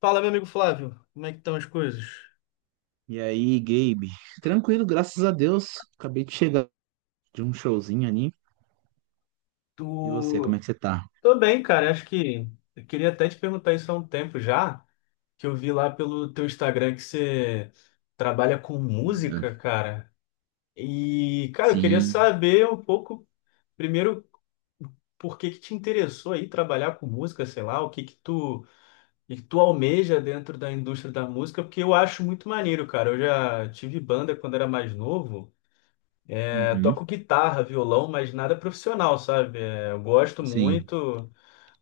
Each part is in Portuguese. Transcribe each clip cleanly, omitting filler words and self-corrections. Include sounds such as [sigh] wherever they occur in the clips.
Fala, meu amigo Flávio, como é que estão as coisas? E aí, Gabe? Tranquilo, graças a Deus. Acabei de chegar de um showzinho ali. E você, como é Tu... que você tá? Tô bem, cara. Acho que eu queria até te perguntar isso há um tempo já, que eu vi lá pelo teu Instagram que você trabalha com Amiga. música, cara. E, cara, eu queria Sim. saber um pouco, primeiro, por que que te interessou aí trabalhar com música, sei lá, o que que tu almeja dentro da indústria da música, porque eu acho muito maneiro, cara. Eu já tive banda quando era mais novo. É, Uhum. toco guitarra, violão, mas nada profissional, sabe? É, eu gosto Sim. muito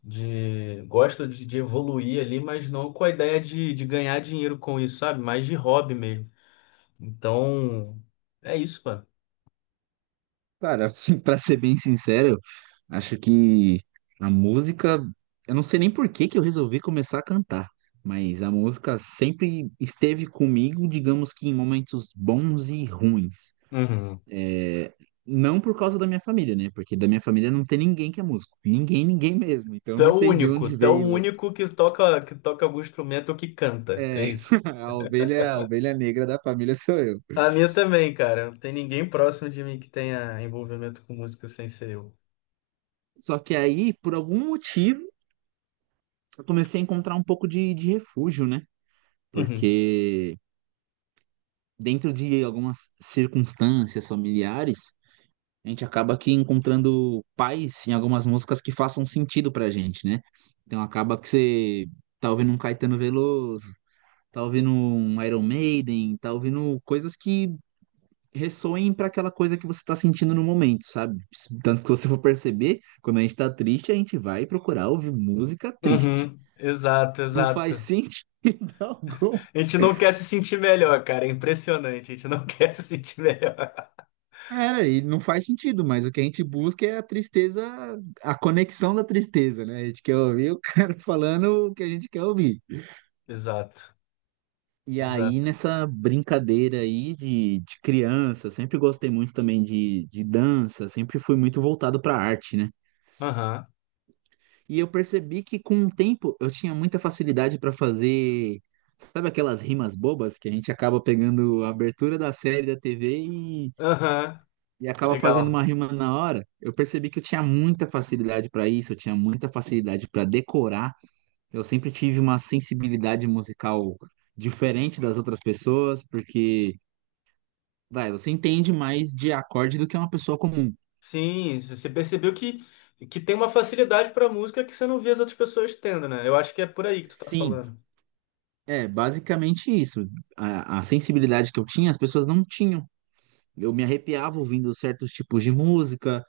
de, gosto de, de evoluir ali, mas não com a ideia de ganhar dinheiro com isso, sabe? Mais de hobby mesmo. Então, é isso, mano. Cara, [laughs] pra ser bem sincero, acho que a música, eu não sei nem por que que eu resolvi começar a cantar, mas a música sempre esteve comigo, digamos que em momentos bons e ruins. Uhum. É, não por causa da minha família, né? Porque da minha família não tem ninguém que é músico. Ninguém, ninguém mesmo. Então eu Tu é não o sei de único, onde tu é o veio. único que toca algum instrumento ou que canta, é É, isso. [laughs] A ovelha negra da família sou eu. A minha também, cara. Não tem ninguém próximo de mim que tenha envolvimento com música sem ser eu. Só que aí, por algum motivo, eu comecei a encontrar um pouco de refúgio, né? Uhum. Porque dentro de algumas circunstâncias familiares, a gente acaba aqui encontrando pais em algumas músicas que façam sentido pra gente, né? Então acaba que você tá ouvindo um Caetano Veloso, tá ouvindo um Iron Maiden, tá ouvindo coisas que ressoem para aquela coisa que você está sentindo no momento, sabe? Tanto que você for perceber, quando a gente está triste, a gente vai procurar ouvir música triste. Uhum. Exato, Não faz exato. sentido [laughs] algum. A gente não quer se sentir melhor, cara. É impressionante. A gente não [laughs] quer se sentir melhor. Cara, e não faz sentido, mas o que a gente busca é a tristeza, a conexão da tristeza, né? A gente quer ouvir o [laughs] cara falando o que a gente quer ouvir. Exato. E aí, Exato. nessa brincadeira aí de criança, sempre gostei muito também de dança, sempre fui muito voltado para arte, né? Aham. E eu percebi que com o tempo eu tinha muita facilidade para fazer, sabe aquelas rimas bobas que a gente acaba pegando a abertura da série da TV Aham. e acaba fazendo Legal. uma rima na hora? Eu percebi que eu tinha muita facilidade para isso, eu tinha muita facilidade para decorar. Eu sempre tive uma sensibilidade musical diferente das outras pessoas, porque, vai, você entende mais de acorde do que uma pessoa comum. Sim, você percebeu que tem uma facilidade pra música que você não vê as outras pessoas tendo, né? Eu acho que é por aí que tu tá Sim, falando. é basicamente isso. A sensibilidade que eu tinha, as pessoas não tinham. Eu me arrepiava ouvindo certos tipos de música,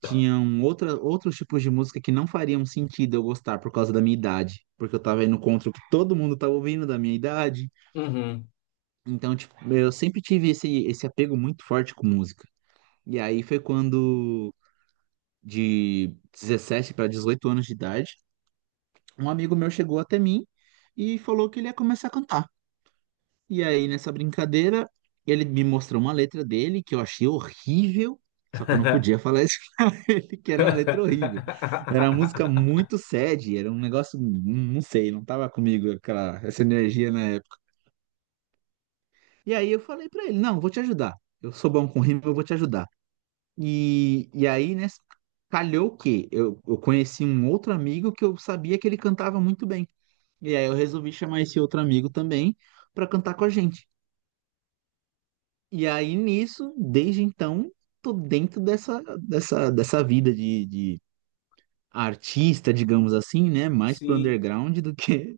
tinham outra, outros tipos de música que não fariam sentido eu gostar por causa da minha idade, porque eu tava indo contra o que todo mundo tava ouvindo da minha idade. Uhum. Então, tipo, eu sempre tive esse apego muito forte com música. E aí foi quando, de 17 para 18 anos de idade, um amigo meu chegou até mim e falou que ele ia começar a cantar. E aí, nessa brincadeira, ele me mostrou uma letra dele que eu achei horrível, só que eu não podia falar [laughs] que era uma letra horrível. Era uma música [laughs] muito sad, era um negócio, não sei, não tava comigo aquela, essa energia na época. E aí eu falei pra ele, não, vou te ajudar. Eu sou bom com rima, eu vou te ajudar. E aí, né, calhou que eu conheci um outro amigo que eu sabia que ele cantava muito bem. E aí eu resolvi chamar esse outro amigo também pra cantar com a gente. E aí nisso, desde então, tô dentro dessa, dessa, dessa vida de artista, digamos assim, né? Mais pro Sim. underground do que.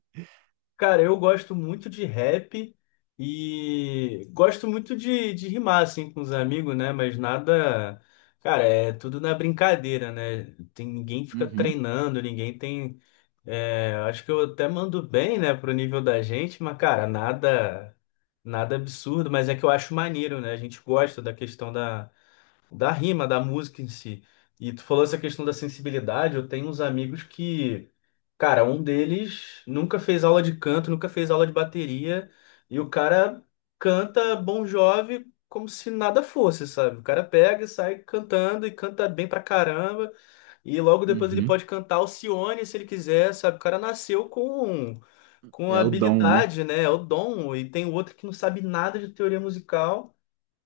Cara, eu gosto muito de rap e gosto muito de rimar, assim, com os amigos, né? Mas nada. Cara, é tudo na brincadeira, né? Tem, ninguém fica Uhum, treinando, ninguém tem. É, acho que eu até mando bem, né, pro nível da gente, mas, cara, nada. Nada absurdo, mas é que eu acho maneiro, né? A gente gosta da questão da rima, da música em si. E tu falou essa questão da sensibilidade, eu tenho uns amigos que. Cara, um deles nunca fez aula de canto, nunca fez aula de bateria, e o cara canta Bon Jovi como se nada fosse, sabe? O cara pega e sai cantando e canta bem pra caramba, e logo depois ele uhum. pode cantar Alcione se ele quiser, sabe? O cara nasceu com É o dom, né? habilidade, né? É o dom, e tem outro que não sabe nada de teoria musical.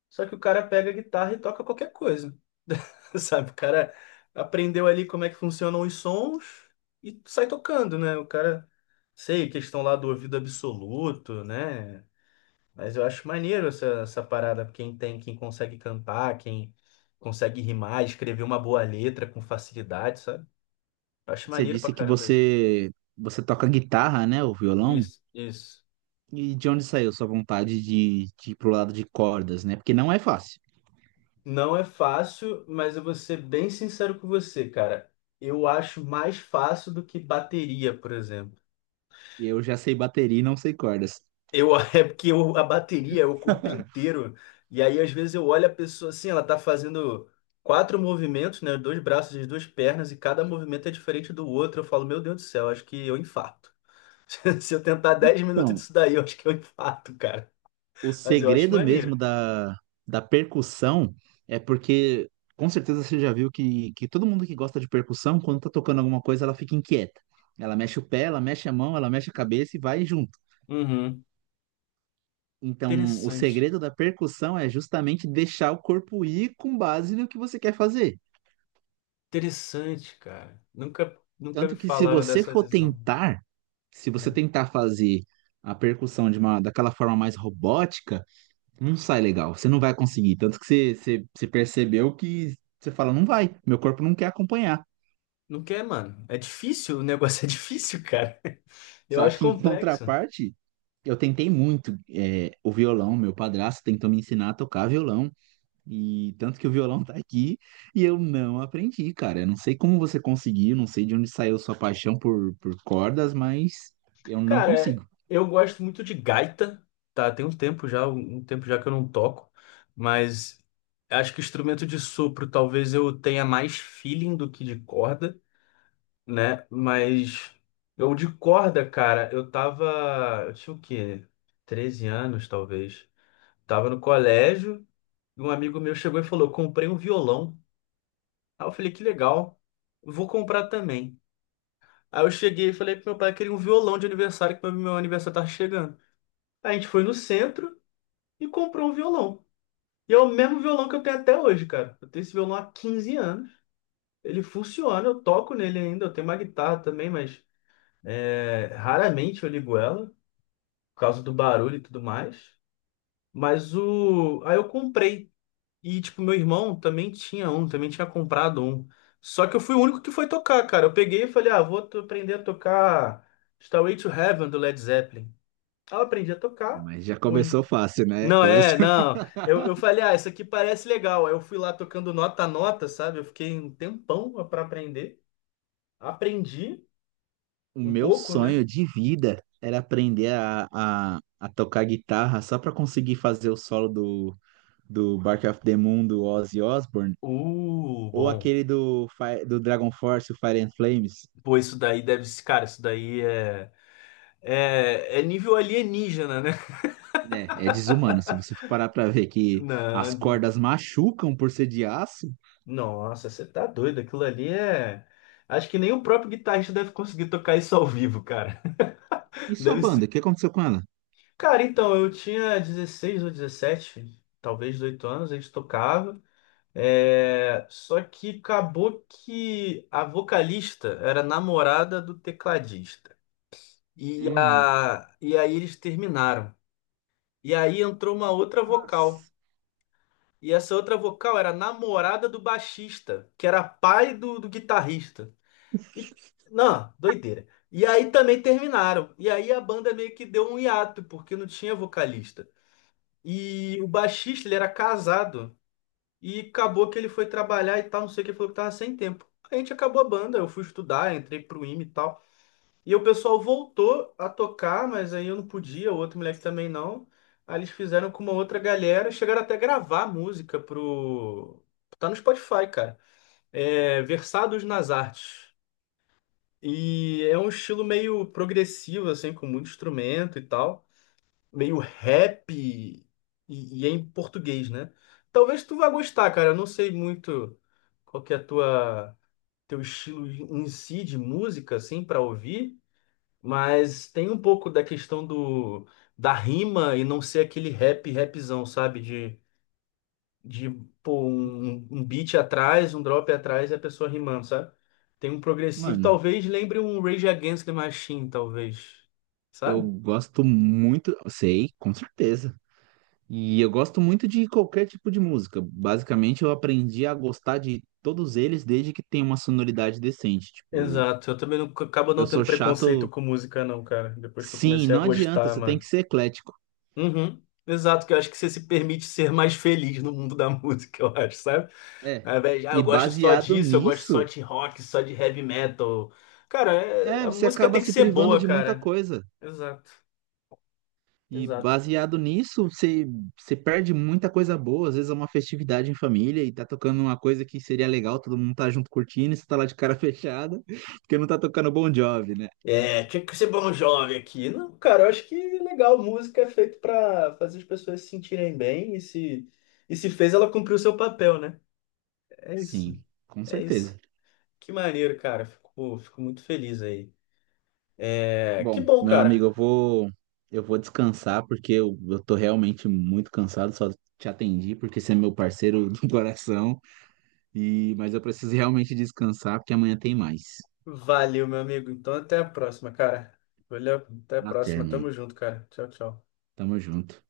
Só que o cara pega a guitarra e toca qualquer coisa. [laughs] Sabe? O cara aprendeu ali como é que funcionam os sons e sai tocando, né? O cara, sei, questão lá do ouvido absoluto, né? Mas eu acho maneiro essa parada. Quem consegue cantar, quem consegue rimar, escrever uma boa letra com facilidade, sabe? Eu acho Você maneiro pra disse que caramba isso. você toca guitarra, né? O violão. Isso, isso. E de onde saiu sua vontade de ir pro lado de cordas, né? Porque não é fácil. Não é fácil, mas eu vou ser bem sincero com você, cara. Eu acho mais fácil do que bateria, por exemplo. Eu já sei bateria e não sei cordas. [laughs] É porque a bateria é o corpo inteiro. E aí, às vezes, eu olho a pessoa assim, ela tá fazendo quatro movimentos, né? Dois braços e duas pernas, e cada movimento é diferente do outro. Eu falo, meu Deus do céu, acho que eu infarto. [laughs] Se eu tentar 10 minutos Então, disso daí, eu acho que eu infarto, cara. o Mas eu acho segredo maneiro. mesmo da, da percussão é porque, com certeza, você já viu que todo mundo que gosta de percussão, quando tá tocando alguma coisa, ela fica inquieta. Ela mexe o pé, ela mexe a mão, ela mexe a cabeça e vai junto. Uhum. Então, o Interessante. segredo da percussão é justamente deixar o corpo ir com base no que você quer fazer. Interessante, cara. Nunca me Tanto que se falaram você dessa for visão. tentar, se você Hum. tentar fazer a percussão de uma, daquela forma mais robótica, não sai legal, você não vai conseguir. Tanto que você percebeu que você fala, não vai, meu corpo não quer acompanhar. Não quer, mano. É difícil, o negócio [laughs] é difícil, cara. Eu Só acho que em [laughs] complexo. contraparte, eu tentei muito, é, o violão, meu padrasto tentou me ensinar a tocar violão. E tanto que o violão tá aqui e eu não aprendi, cara. Eu não sei como você conseguiu, não sei de onde saiu sua paixão por cordas, mas eu não Cara, consigo. eu gosto muito de gaita, tá? Tem um tempo já, um tempo já que eu não toco, mas acho que instrumento de sopro talvez eu tenha mais feeling do que de corda, né? Mas eu de corda, cara, eu tinha o quê? 13 anos, talvez. Tava no colégio. Um amigo meu chegou e falou: comprei um violão. Aí eu falei: que legal, vou comprar também. Aí eu cheguei e falei pro meu pai: queria um violão de aniversário, que meu aniversário tá chegando. Aí a gente foi no centro e comprou um violão. E é o mesmo violão que eu tenho até hoje, cara. Eu tenho esse violão há 15 anos. Ele funciona, eu toco nele ainda. Eu tenho uma guitarra também, mas raramente eu ligo ela, por causa do barulho e tudo mais. Mas o. Aí eu comprei. E, tipo, meu irmão também tinha comprado um. Só que eu fui o único que foi tocar, cara. Eu peguei e falei, ah, vou aprender a tocar Stairway to Heaven do Led Zeppelin. Aí eu aprendi a tocar. Mas já Ui. começou fácil, né? Não, Começou. [laughs] não. Eu falei, ah, isso aqui parece legal. Aí eu fui lá tocando nota a nota, sabe? Eu fiquei um tempão pra aprender. Aprendi O um meu pouco, né? sonho de vida era aprender a tocar guitarra só pra conseguir fazer o solo do, do Bark of the Moon do Ozzy Osbourne ou Bom. aquele do, Fi- do Dragon Force, o Fire and Flames. Pô, isso daí deve ser, cara, isso daí é nível alienígena, né? Né, é desumano. Se você for parar pra ver [laughs] que as Não. cordas machucam por ser de aço. Nossa, você tá doido. Aquilo ali é. Acho que nem o próprio guitarrista deve conseguir tocar isso ao vivo, cara. E [laughs] sua Deve banda? O ser. que aconteceu com ela? Cara, então, eu tinha 16 ou 17, talvez 18 anos, a gente tocava. Só que acabou que a vocalista era namorada do tecladista. E, Hum, a... e aí eles terminaram. E aí entrou uma outra vocal. as- E essa outra vocal era namorada do baixista, que era pai do guitarrista. E, não, doideira. E aí também terminaram. E aí a banda meio que deu um hiato, porque não tinha vocalista. E o baixista, ele era casado. E acabou que ele foi trabalhar e tal, não sei o que, ele falou que tava sem tempo. A gente acabou a banda, eu fui estudar, entrei pro IME e tal. E o pessoal voltou a tocar, mas aí eu não podia, o outro moleque também não. Aí eles fizeram com uma outra galera, chegaram até a gravar música pro... Tá no Spotify, cara. É, Versados nas Artes. E é um estilo meio progressivo, assim, com muito instrumento e tal. Meio rap e é em português, né? Talvez tu vá gostar, cara. Eu não sei muito qual que é teu estilo em si de música, assim, para ouvir. Mas tem um pouco da questão da rima e não ser aquele rap, rapzão, sabe? De pô, um beat atrás, um drop atrás e a pessoa rimando, sabe? Tem um progressivo, mano, talvez lembre um Rage Against the Machine, talvez, eu sabe? gosto muito, sei, com certeza. E eu gosto muito de qualquer tipo de música. Basicamente, eu aprendi a gostar de todos eles desde que tenha uma sonoridade decente. Tipo, Exato, eu também não, acabo não eu tendo sou preconceito chato, com música, não, cara. Depois que eu sim, comecei a não adianta, gostar, você tem mano. que ser eclético. Uhum. Exato, que eu acho que você se permite ser mais feliz no mundo da [laughs] música, eu acho, sabe? É. Ao invés de, ah, eu E gosto só baseado disso, eu gosto só nisso, de rock, só de heavy metal. Cara, é, a você música acaba tem que se ser privando boa, de muita cara. coisa. Exato, E exato. baseado nisso, você, você perde muita coisa boa. Às vezes é uma festividade em família e tá tocando uma coisa que seria legal, todo mundo tá junto curtindo, e você tá lá de cara [laughs] fechada, porque não tá tocando Bon Jovi, né? É, tinha que ser bom jovem aqui. Não, cara, eu acho que é legal. Música é feito pra fazer as pessoas se sentirem bem e se fez, ela cumpriu o seu papel, né? É isso, Sim, com é isso. certeza. Que maneiro, cara. Fico muito feliz aí. É, que Bom, bom, meu amigo, cara. eu vou descansar porque eu tô realmente muito cansado, só te atendi porque você é meu parceiro do [laughs] coração e mas eu preciso realmente descansar porque amanhã tem mais. Valeu, meu amigo. Então, até a próxima, cara. Valeu, até a Na próxima. termo. Tamo junto, cara. Tchau, tchau. Tamo junto.